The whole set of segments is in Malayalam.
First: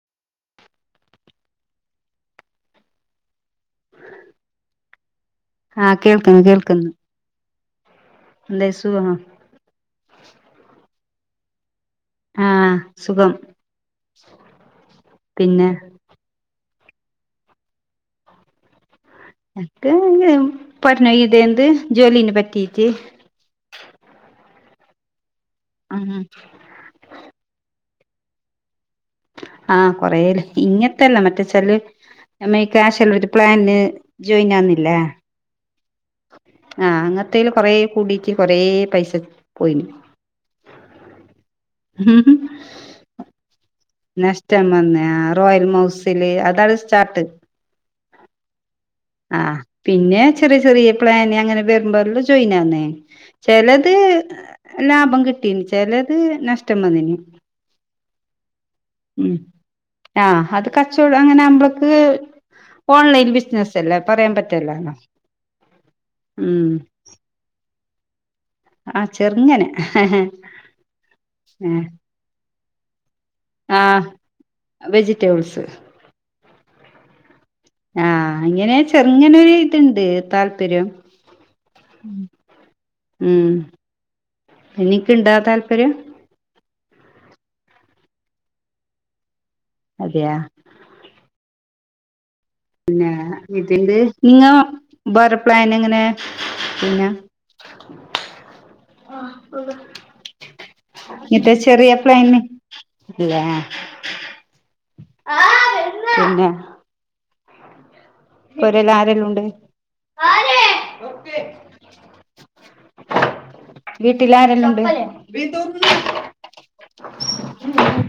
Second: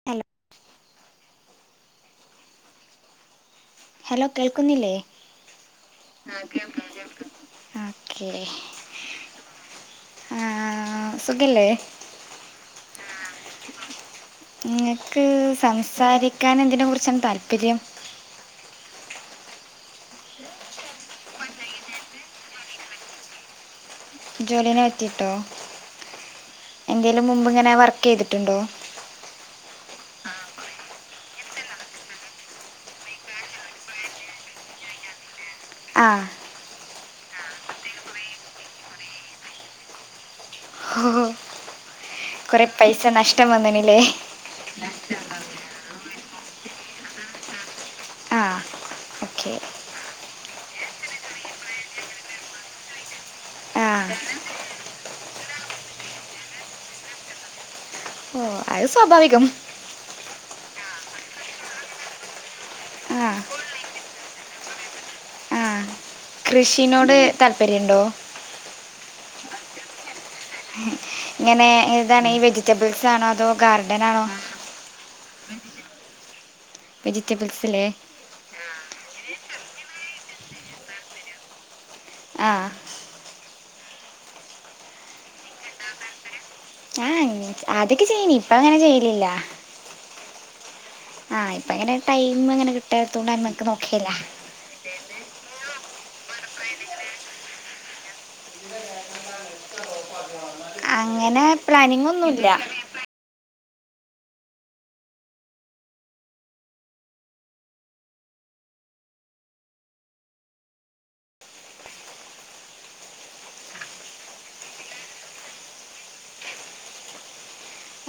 ഹലോ ഹലോ കേൾക്കുന്നില്ലേ ആഹ് ഉം കേൾക്കുന്നു കേൾക്കുന്നു കേക്കുന്നുണ്ട് ഓക്കേ എന്തായി സുഖമാ ആ സുഖല്ലേ ആഹ് സുഖം ഉം നിങ്ങക്ക് പിന്നെ സംസാരി ക്കാൻ എന്തിനെക്കുറിച്ചാണ് താല്പര്യം എക്ക് പറഞ്ഞു ഇതന്ത് ജോലിനെ പറ്റീട്ട് ജോലീനെ പറ്റീട്ടോ മ്മ്ഹ്ഹ് എന്തേലും മുമ്പ ഇങ്ങനെ വർക്ക് ചെയ്തിട്ടുണ്ടോ ആഹ കൊറല്ലേ ഇങ്ങത്തെല്ല മറ്റേ ചെല് നമ്മ ഈ കാശലവതി പ്ലാന്ന് ജോയിൻ ആവുന്നില്ല ആഹ ആഹ അങ്ങനത്തേയില് കൊറ കൂടിട്ട് കൊറ പൈസ പോയിന് ഓഹോ കൊറെ പൈസ നഷ്ടം വന്നനില്ലേ നഷ്ടം വന്നേ റോയൽ മൗസില് അതാണ് സ്റ്റാർട്ട് ആ ഓക്കെ ആഹ് പിന്നെ ചെറിയ ചെറിയ പ്ലാന് അങ്ങനെ വരുമ്പോല്ലോ ജോയിൻ ആന്നേ ആ ചിലത് ലാഭം കിട്ടീന് ചിലത് നഷ്ടം വന്നന് ഓ അത് സ്വാഭാവികം ആഹ അത് കച്ചവടം അങ്ങനെ നമ്മക്ക് ആ ഓൺലൈൻ ബിസിനസ് ല്ല പറയാൻ പറ്റല്ലല്ലോ ആ കൃഷിനോട് താല്പര്യംണ്ടോ ആഹ ചെറുങ്ങനെ ഇങ്ങനെ ഇഏതാണ് ഈ വെജിറ്റബിൾസ്ണോ അതോ ആഹ ഗാർഡൻ ആണോ വെജിറ്റബിൾസ് വെജിറ്റബിൾസിലേ ആഹ് ഇങ്ങനെ ചെറുങ്ങനെരു ഇതുണ്ട് താല്പര്യം ആ ഉ എനിക്കണ്ടാ താല്പര്യം ആഹ അദ്യതൊക്കെ ചെയ്യനി ഇപ്പ അങ്ങനെ ചെയ്ലില്ല അതെയാ ആ ഇപ്പോ അങ്ങനെ ടൈം അങ്ങനെ പിന്നെ കിട്ടാത്തോണ്ട് അയ്മക്ക് ഇതണ്ട് നോക്കേല്ല നിങ്ങ ബറപ്ലൻ എങ്ങനെ പിന്നെ? അങ്ങനെ ങ്ങത്തേ ചെറിയ പ്ലാനിങ് പ്ലൈന്- ഒന്നുല്ല അല്ലേ പിന്നെ? പൊരെല്ല് ആരെല്ലാം ഉണ്ട്? വീട്ടിൽ ആരല്ലാംണ്ടു?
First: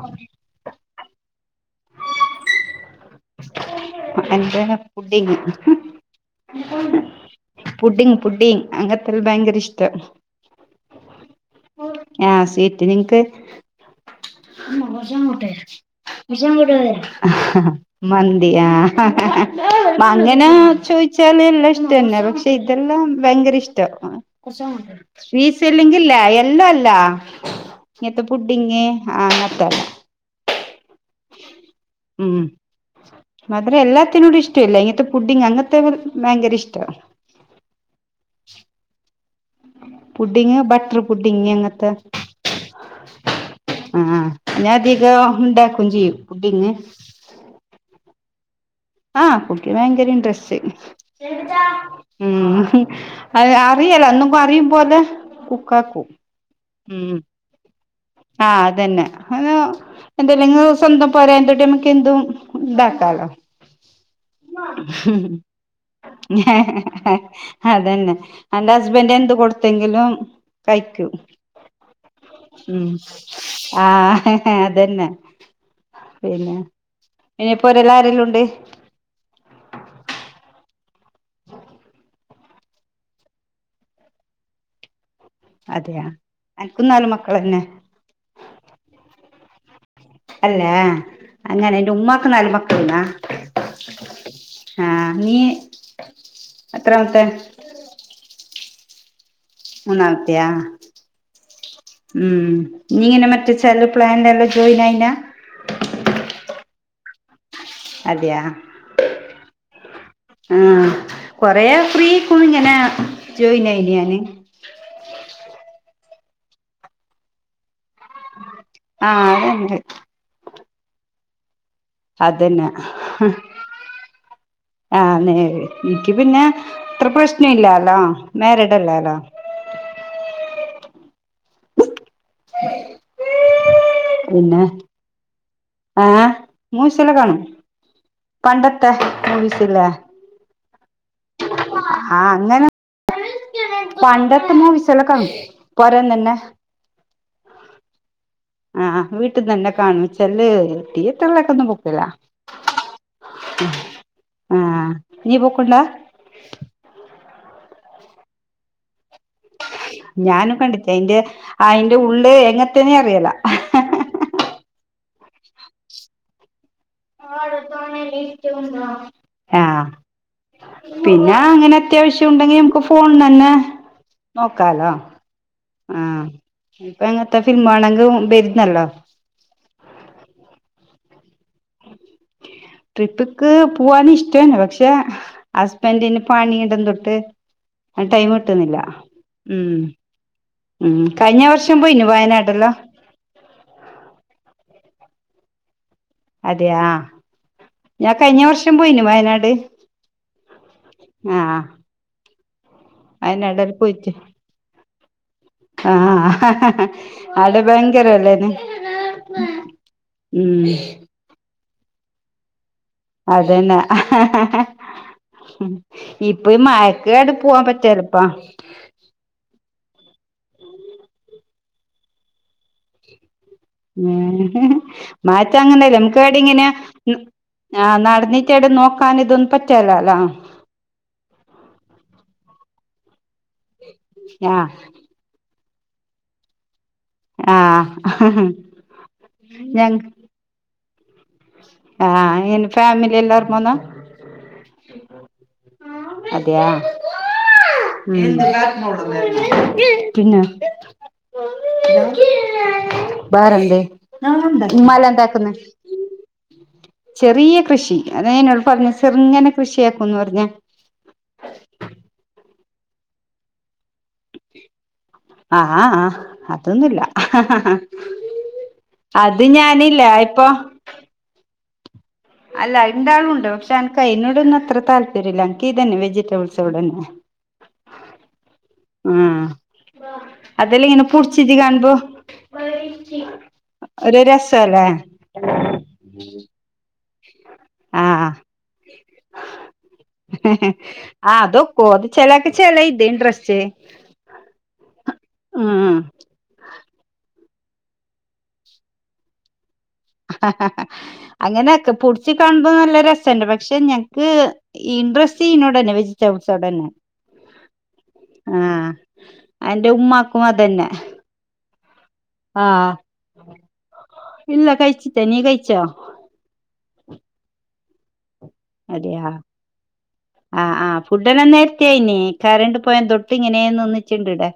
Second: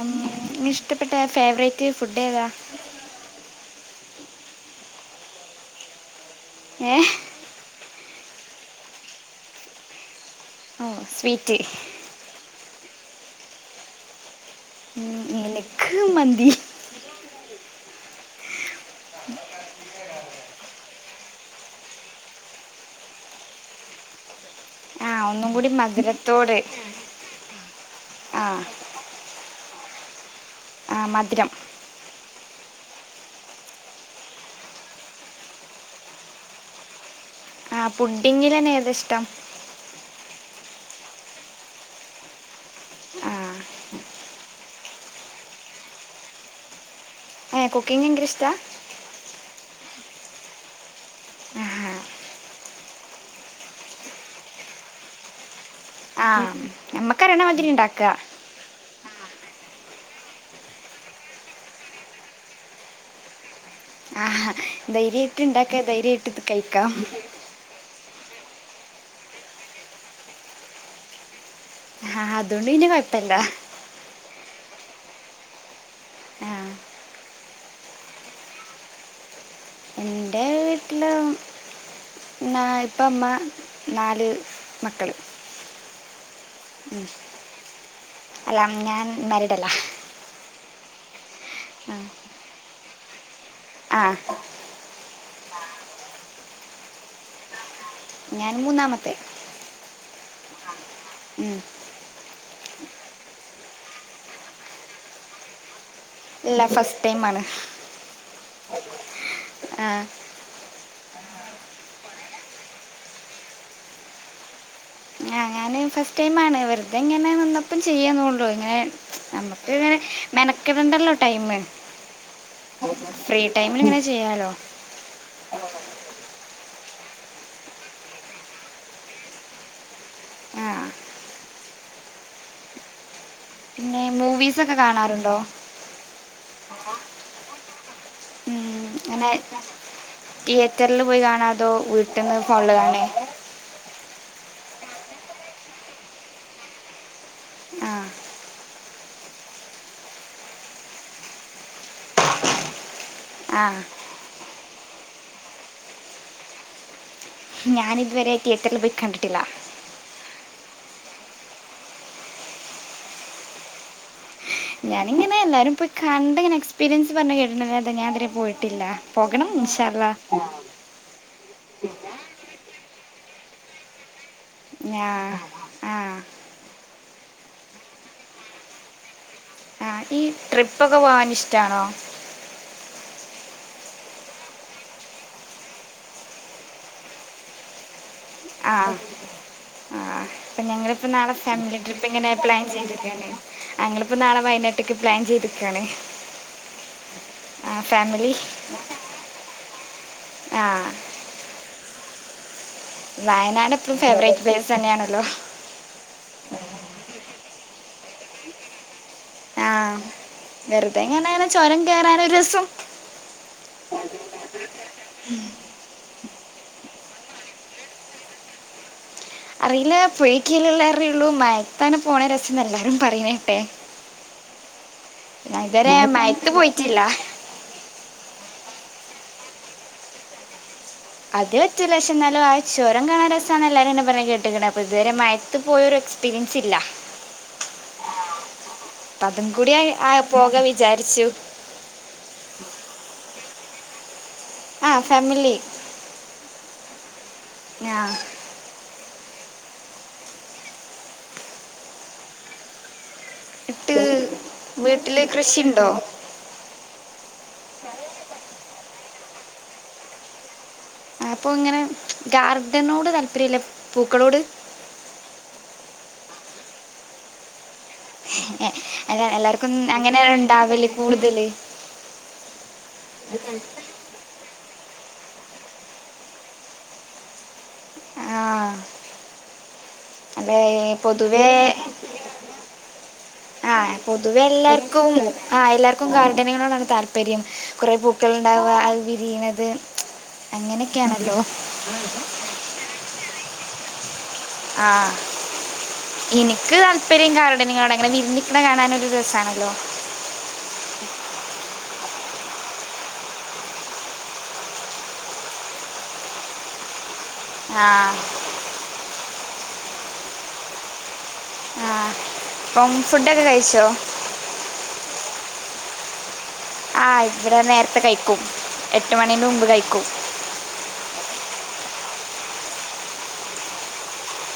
അങ്ങനെ നി ഇഷ്ടപ്പെട്ട ഫേവറേറ്റ് ഫുഡ് ഏതാ? എന്റെ പുഡിംഗ്. ഏഹ് പുഡിങ് പുഡിങ് അങ്ങത്തെല്ല ഭയങ്കര ഇഷ്ട ഓ സ്വീറ്റ് ആഹ് സീറ്റ് നിങ്ങക്ക്? [unintelligible] ഉം എനിക്ക് മന്തി ഹഹഹ മന്തിയാ അങ്ങനെ ചോദിച്ചാല് എല്ലാ ഇഷ്ടന്നെ പക്ഷേ ഇതെല്ലാം ഭയങ്കര ഇഷ്ടാ. ആഹ് ഒന്നും സ്വീറ്റ്സ് കൂടി ഇല്ലെങ്കില്ലയ മധുരത്തോട് അല്ല. ഇങ്ങത്തെ ആഹ് പുഡിങ്ങ് ആഹ് ങ്ങത്തള്ളേ മധ്രം ഉം. മധുരംല്ലാത്തിനോടും ഇഷ്ടല്ല ഇങ്ങനത്തെ പുഡിങ് അങ്ങനത്തെ ഭയങ്കര ഇഷ്ടാണ് ആ് പുഡിങ്കിലന്നെ ഏത ഇഷ്ടം? പുഡിങ് ബട്ടർ പുഡിങ് അങ്ങത്തെ ആഹ് ആഹ് ഞാൻ അധികം ഉണ്ടാക്കയും ചെയ്യും പുഡിങ്. ഏ കുക്കിംഗ് യങ്കരീഷ്ടാ? ആഹ് കുക്കിംങ് ഭയങ്കര ഇൻട്രസ്റ്റ് ആഹാ ഉം അത് അറിയലോ എന്നുംമ്പറയും പോലെ കുക്കാക്കൂ ആഹ് ഞമ്മക്കറിയ്ണമാതിരിണ്ടാക്ക ആഹ് അതന്നെ [unintelligible] എന്തല്ലെങ്ങുസൊന്നു പൊരേ എന്തോട്ടേ മ്മക്ക് എന്തും ഇതാക്കാലോ. ആഹ് ധൈര്യായിട്ട് ഇണ്ടാക്ക ധൈര്യായിട്ട് ഇത് കഴിക്കാം. അതന്നെ എന്റെ ഹസ്ബൻഡ് എന്ത് കൊടുത്തെങ്കിലും കയിക്കും. ആഹ് ഉം ആ ഹ അതന്നെ ആ പിന്നെ ഇനിയിപ്പോരെല്ലാ രെല്ലാം ഉണ്ട്? എന്റേ വീട്ടിലും ഇമ്മാ ഇപ്പ മ്മ നാല് മക്കള്. അതെയാ- അനക്ക് ഉം നാല് മക്കളന്നെ അല്ലാം ഞാൻ മാരീഡല്ല. അല്ലേ അങ്ങനെ നിന്റെ ഉമ്മാക്ക് നല്മക്കള്ന്നാ? ആ ആഹ് നീ എത്രാമത്തെ? ഞാൻ മൂന്നാമത്തെ. മൂന്നാമെത്തയാ? ഉം ഉം നീ എന്നാ മറ്റേ ചെല പ്ലാന്റെല്ലോ ജോയിന് ആയിനാ? ഇല്ല ഫസ്ടൈം ആണ്. അതെയാ? ആഹ്. ആഹ് കൊറേ ഫ്രീക്കുങ്ങനെ ജോയിന് ആയിന് ഞാന്. ആഹ് ഞാന് ഫസ്ടൈം ആണ് വെറുതെങ്ങനെ നിന്ന പ്പം ചെയ്യാന്നൊള്ളൂ ഇങ്ങനേ ആഹ് നമ്മക്ക്ങ്ങനെ മെനക്കടണ്ടല്ലോ ടൈമ്. അതന്നെ അതന്നെ ഫ്രീ ടൈമില് ഇങ്ങനെ ചെയ്യാലോ? ആഹ് നേര് നിന്ക്ക് പിന്നേ ഇത്ര പ്രശ്ന ഇല്ലാലോ മാരീഡല്ലാലോ ആ [inaudible] പിന്നെ പിന്നെ മൂവീസൊക്കെ കാണാറ്ണ്ടോ ആഹ് മൂവിസൊക്കെ കാണും പണ്ടത്തെ മൂവിസ് ല്ലേ തിയ്യേറ്ററില് പോയി കാണാ അതോ ആഹ് വീട്ട്ന്ന് അങ്ങനെ ഫോണിൽ കാണേ പണ്ടത്തെ മൂവീസലേക്കാണും പൊരേന്നന്നെ ആഹ് ആഹ് വീട്ടിന്നന്നെ കാണും ചെലേത് തിയേറ്ററിലേക്കൊന്നും പോക്കില്ല ആ ആഹ് നീ പോക്ക്ണ്ടാ ഞാനിതുവരേ തിയ്യേറ്ററിൽ പോയി കണ്ടിട്ടില്ല ഞാനും കണ്ടിട്ടേ അയിന്റെ അയിന്റെ ഉള്ള് എങ്ങത്തേന്നേ അറിയല്ല ഞാന്ങ്ങനേ എല്ലാരും പോയി കണ്ടങ്ങനെ എക്സ് പീരിയൻസ് പറഞ്ഞ് കേട്ട്ട്ട്ണ്ട്ന്നല്ലാതെ ഞാനിതുവരെ പോയിട്ടില്ല പോകണം ഇൻശാഅല്ലാഹ്‌ പിന്നേ അങ്ങനെ അത്യാവശ്യം ഉണ്ടെങ്കി നമുക്ക് ഫോണ്ന്നന്നേ നോക്കാലോ ഞാ ആ ആ ആഹ് ഇപ്പ എങ്ങത്തെ ഫിലിം വാണെങ്കും വരുന്നല്ലോ ആ ഈ ട്രിപ്പൊക്കെ പോവ്വാന് ഇഷ്ടാണോ ട്രിപ്പ്ക്ക് പൂവ്വാനിഷ്ടാണ് പക്ഷേ ഹസ്ബൻഡിന് പണി ഇടം തൊട്ട് അയ്ൻ ടൈം ആ കിട്ട്ന്നില്ല ഉം ആ അപ്പം ഉം ഞങ്ങളിപ്പോൾ കയിഞ്ഞ വർഷം പോയിനു വയനാട്ട്ല് അതെയല്ലേ അങ്ങള്പ്പൊ നാളെ വയനാട്ട്ക്ക് പ്ലാൻ ചെയ്ത്ക്കാണ് അതെയാ ഞാൻ കയിഞ്ഞ വർഷം പോയിനു വയനാട് ആഹ് ആഹ് വയനാട് എപ്പളും ഫേവറേറ്റ് പ്ലേസ് തന്നെയാണല്ലോ ആഹ് ഹ് ഹ് ഹ് അവടെ ഭയങ്കരല്ലേന് ആ ഉം വെറുതെ എങ്ങനെ അങ്ങനെ ചോരം കയറാനൊരു രസം അതന്നെ ഇപ്പൊ മയക്കട് പോവാൻ പറ്റലപ്പാ അറിയില്ല പോയ കീലല്ല അറിയള്ളൂ മയത്താനെ പോണ രസംന്ന് എല്ലാരും പറയനേട്ടെ ഉ മാച്ച അങ്ങല്ല ഇതുവരെ നമുക്ക്വിടെ മയത്ത് ഇങ്ങനെ പോയിട്ടില്ല ആഹ നടന്നീട്ടടെ നോക്കാൻ ഇതൊന്ന പറ്റല്ലല്ലോ അത് പറ്റല്ല പക്ഷ എന്നാലും ആ ചോരം കാണാൻ രസമാണ് എല്ലാരും എന്നെ പറഞ്ഞഞ് ആ കേട്ടിൊതുവര അത്ത് പോയൊരു എക്സ്പീരിയൻസ് ഇല്ല ആഹ് അപ്പ അതും കൂടി ആ പോക വിചാരിച്ചു ആഹ് ഇന് ഫാമിലി എല്ലാവർും പോന്നോ ആഹ് ഫാമിലി അതെയാ ആ പിന്നെ വേറെ ഇട്ട് എന്ത ഹിമാല വീട്ടില് എന്താക്കുന്ന കൃഷിയുണ്ടോ ചെറിയ കൃഷി അതേന്നേപറഞ്ഞേ ചെറ്ങ്ങന കൃഷിയാക്കുംന്ന് പറഞ്ഞ അപ്പൊ ഇങ്ങനെ ഗാർഡനോട് താല്പര്യംല്ല പൂക്കളോട് ആഹ് ആഹ് അതൊന്നുമില്ല അത എല്ലാർക്കും അങ്ങനെ ഇപ്പൊ ഉണ്ടാവല്ലേ കൂടുതല് അല്ല ഇണ്ടാവണ്ട് പക്ഷെ എനക്ക് അയിനോട ഒന്നും അത്ര താല്പര്യമില്ല എനിക്ക് ഇതന്നെ വെജിറ്റബിൾസോട തന്നെ ആഹ് ആഹ് അതെലിങ്ങനെ പുടിച്ചിത് പൊതുവേ കാണുമ്പോ ആഹ് ഒരു പൊതുവെ രസല്ലേ എല്ലാർക്കും ആഹ് എല്ലാർക്കും ഗാർഡനങ്ങളോടാണ് താല്പര്യം ല്പര്യം കുറെേ ആഹ് പൂക്കൾ ഉണ്ടാവ അത് വിരിയണത് ആ അങ്ങനെയൊക്കെയാണല്ലോ അതൊക്കോ അത് ചെലാക്ക് ചെലെ ഇത് ഇൻട്രസ്റ്റ് ആഹ ഉം ഇൻക്ക് താല്പര്യം ഗാർഡന് കാണാന് ഇങ്ങനെ വിരിന്ന്ക്ക്ണെ കാണാനൊരു രസാണല്ലോ അങ്ങനെക്കെ പുട്ച്ച് കാണുമ്പോ നല്ല രസണ്ട് പക്ഷെ ഞങ്ങക്ക് ഇൻട്രസ്റ്റ് ഇനോടനെ വെജിറ്റബിൾസ്നോടനെ ആഹ ആഹ അന്റെ ഉമ്മാക്കും അതന്നെ ആഹ ആ അപ്പം ഫുഡൊക്കെ കഴിച്ചോ? ഇല്ല കഴിച്ചിട്ട നീ കഴിച്ചോ? ആഹ ഇവിടെ നേരത്തെ കഴിക്കും എട്ട് അതെയാ മണിൻന്റെ മുമ്പ് കഴിക്കും ആ ആ ഫുഡെല്ലാം നേരത്തെ കയിന്ന് കറണ്ട് പോയ എന്തൊട്ട് ഇങ്ങനെയന്ന് ഒന്നിച്ചിണ്ട് ഇവടെ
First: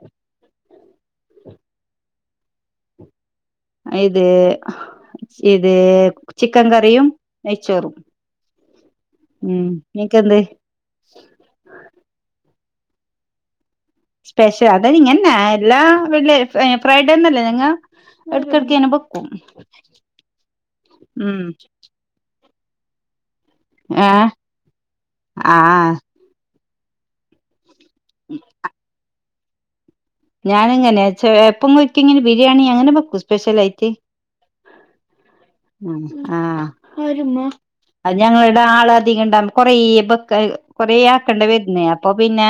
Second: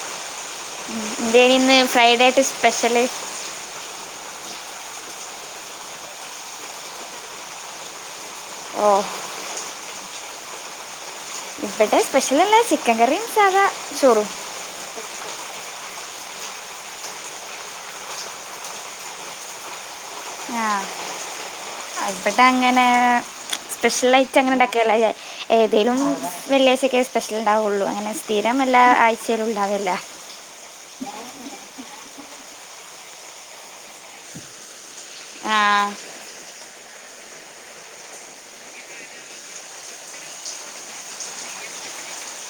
എന്തേനിന്ന് ഫ്രൈഡേ ആയിട്ട് സ്പെഷ്യല്? ഇത് ഇത് ചിക്കൻ കറിയും നെയ്ച്ചോറും ഓ ഉം നിക്കെന്ത്? ഇമ്പടെ സ്പെഷ്യലല്ല ചിക്കൻ കറിയും സാധാ ചോറും. സ്പെശ്യ അതെ ഇങ്ങനെ തന്നെ എല്ലാ വെള്ളി ഫ്രൈഡേ ന്നല്ലേ നിങ്ങ എടക്കെട്ക്കെ ങ്ങനെ ബെക്കും ആഹ ഇമ്പടെ അങ്ങനെ സ്പെഷ്യൽ ഏഹ് ആയിട്ട് അങ്ങനെ ഇണ്ടാക്കേല്ല ആഹ് ഏതേലും വെളളിആയ്ച്ചയോക്കെ സ്പെഷ്യൽ ഇണ്ടാവോള്ളൂ അങ്ങനെ സ്ഥിരം എല്ല ആഴ്ചയിലും ഇണ്ടാവേല്ല്യ ഞാനിങ്ങനെ ചെ എപ്പെങ്കിലും ഒരിക്കെ ങ്ങനെ ബിരിയാണി അങ്ങനെ വെക്കും സ്പെഷ്യൽ ആയിട്ട് ആഹ് ആഹ്.. അത് ഞങ്ങളിവിടെ ആളധികം ഇണ്ടവുമ്പോ കൊറെ ബെക് കൊറേ ആക്കണ്ടി വരുന്നേ അപ്പൊ പിന്നെ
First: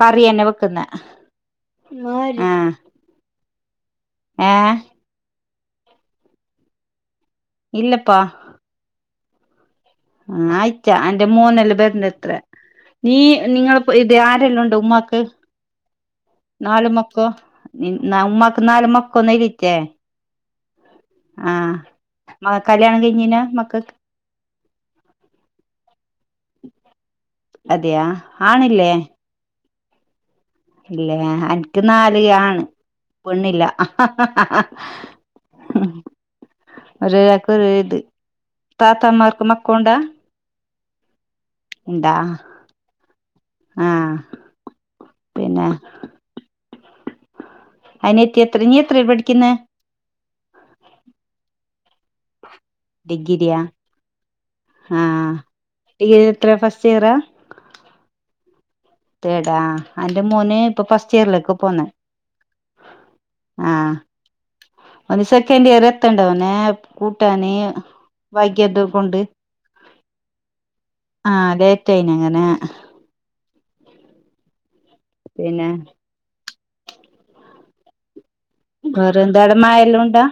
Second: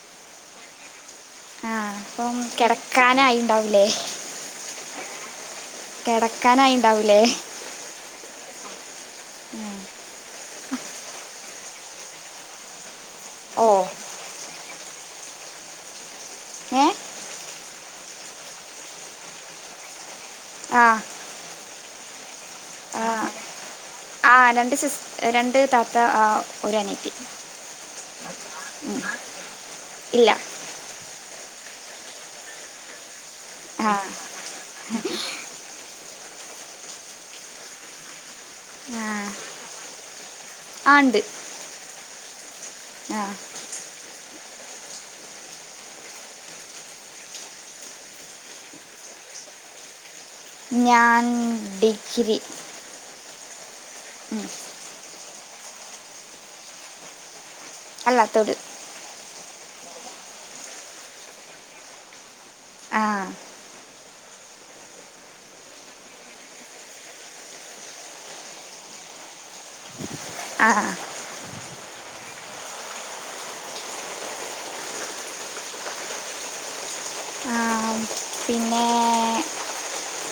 കറി തന്നെ വെക്കുന്നെ ആഹ് ക്കാനായി ഇണ്ടാവൂലേ? ഏ കെടക്കാനായി ഇണ്ടാവൂലേ? ഇല്ലപ്പാ ഉം ആയിറ്റാ അൻന്റെ മോനല്ല ബരണത്ര നീ ഓ നിങ്ങളപ്പോ ഇത് ആരെല്ലാം ഉണ്ട് ഉമ്മാക്ക്? ഏ നാല് മക്കോ നീ ഉമ്മക്ക് നാല് മക്കൊ ഒന്ന് ഇടത്തെ ആഹ് ആഹ് മ കല്യാണം കഴിഞ്ഞിനോ മക്കക്ക് ആ രണ്ട് സിസ് രണ്ട് താത്ത ആ ഒരു അനിയത്തി അതെയാ ആണില്ലേ? ഇല്ല ഇല്ലേ അൻക്ക് നാല് ആണ് പെണ്ണില്ല. ആ ആഹ് ഒരാൾക്ക് ഒരു ഇത് ആ, താത്തമ്മാർക്ക് മക്കൗണ്ടാ? ആ ഇണ്ട് ഇണ്ടാ. ആഹ് ആഹ് പിന്നെ അയ്നെ എത്തി എത്ര നീ എത്രല പഠിക്കുന്നെ? ഞാൻ ഡിഗ്രി. ഡിഗ്രിയ ആഹ് ഇ എത്ര ഫസ്റ്റിയറാ അല്ലാ ത്തേട് തേടാ അന്റെ മോന് ഇപ്പൊ ഫസ്റ്റ് ഇയറിലേക്ക് പോന്ന ആഹ് ആഹ് ഒന്ന് സെക്കൻഡിയറ് എത്തണ്ടഹനാ അവനെ കൂട്ടാന് വൈകിയത് കൊണ്ട് ആഹ് ആഹ് ലേറ്റായിനങ്ങനെ പിന്നെ ആ, പിന്നെ വേറെന്തടമായല്ലാം ഉണ്ടാ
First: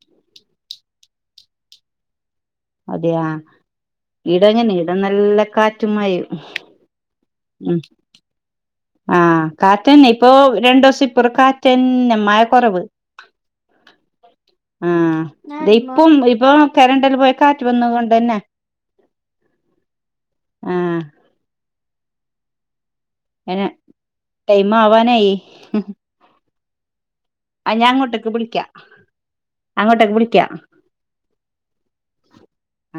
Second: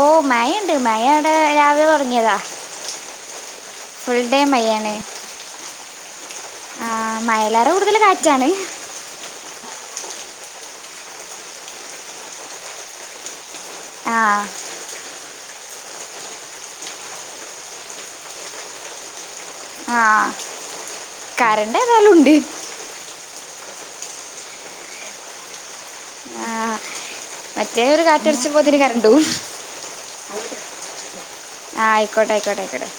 ഓഹ് മയണ്ട് മയ ഇവിടെ രാവിലെ തുടങ്ങിയതാ അതെയാ ഫുൾ ഡേ ഇട എങ്ങനെ ഇട നല്ല കാറ്റുമായേം ആഹ് മയലാറ കൂടുതല് കാറ്റാണ് ആഹ് കാറ്റന്ന ഇപ്പൊ രണ്ടു ദിവസം ഇപ്പറ കാറ്റന്ന മയ കുറവ് ആഹ് ആഹ് ഇപ്പം ഇപ്പൊ കരണ്ടൽ പോയി കാറ്റ് വന്ന കൊണ്ടന്നെ ആഹ് ആഹ് കറണ്ട് ഏതായാലും ഉണ്ട് എന ടൈമാവാനായി ആ ആ മറ്റേ ഞാൻ ഒരു അങ്ങോട്ടേക്ക് വിളിക്കാം കാറ്റടിച്ചപ്പോതിന് കരണ്ട് പോകും അങ്ങോട്ടേക്ക് വിളിക്കാം ആഹ് ആയിക്കോട്ടെ ആയിക്കോട്ടെ ആയിക്കോട്ടെ ആ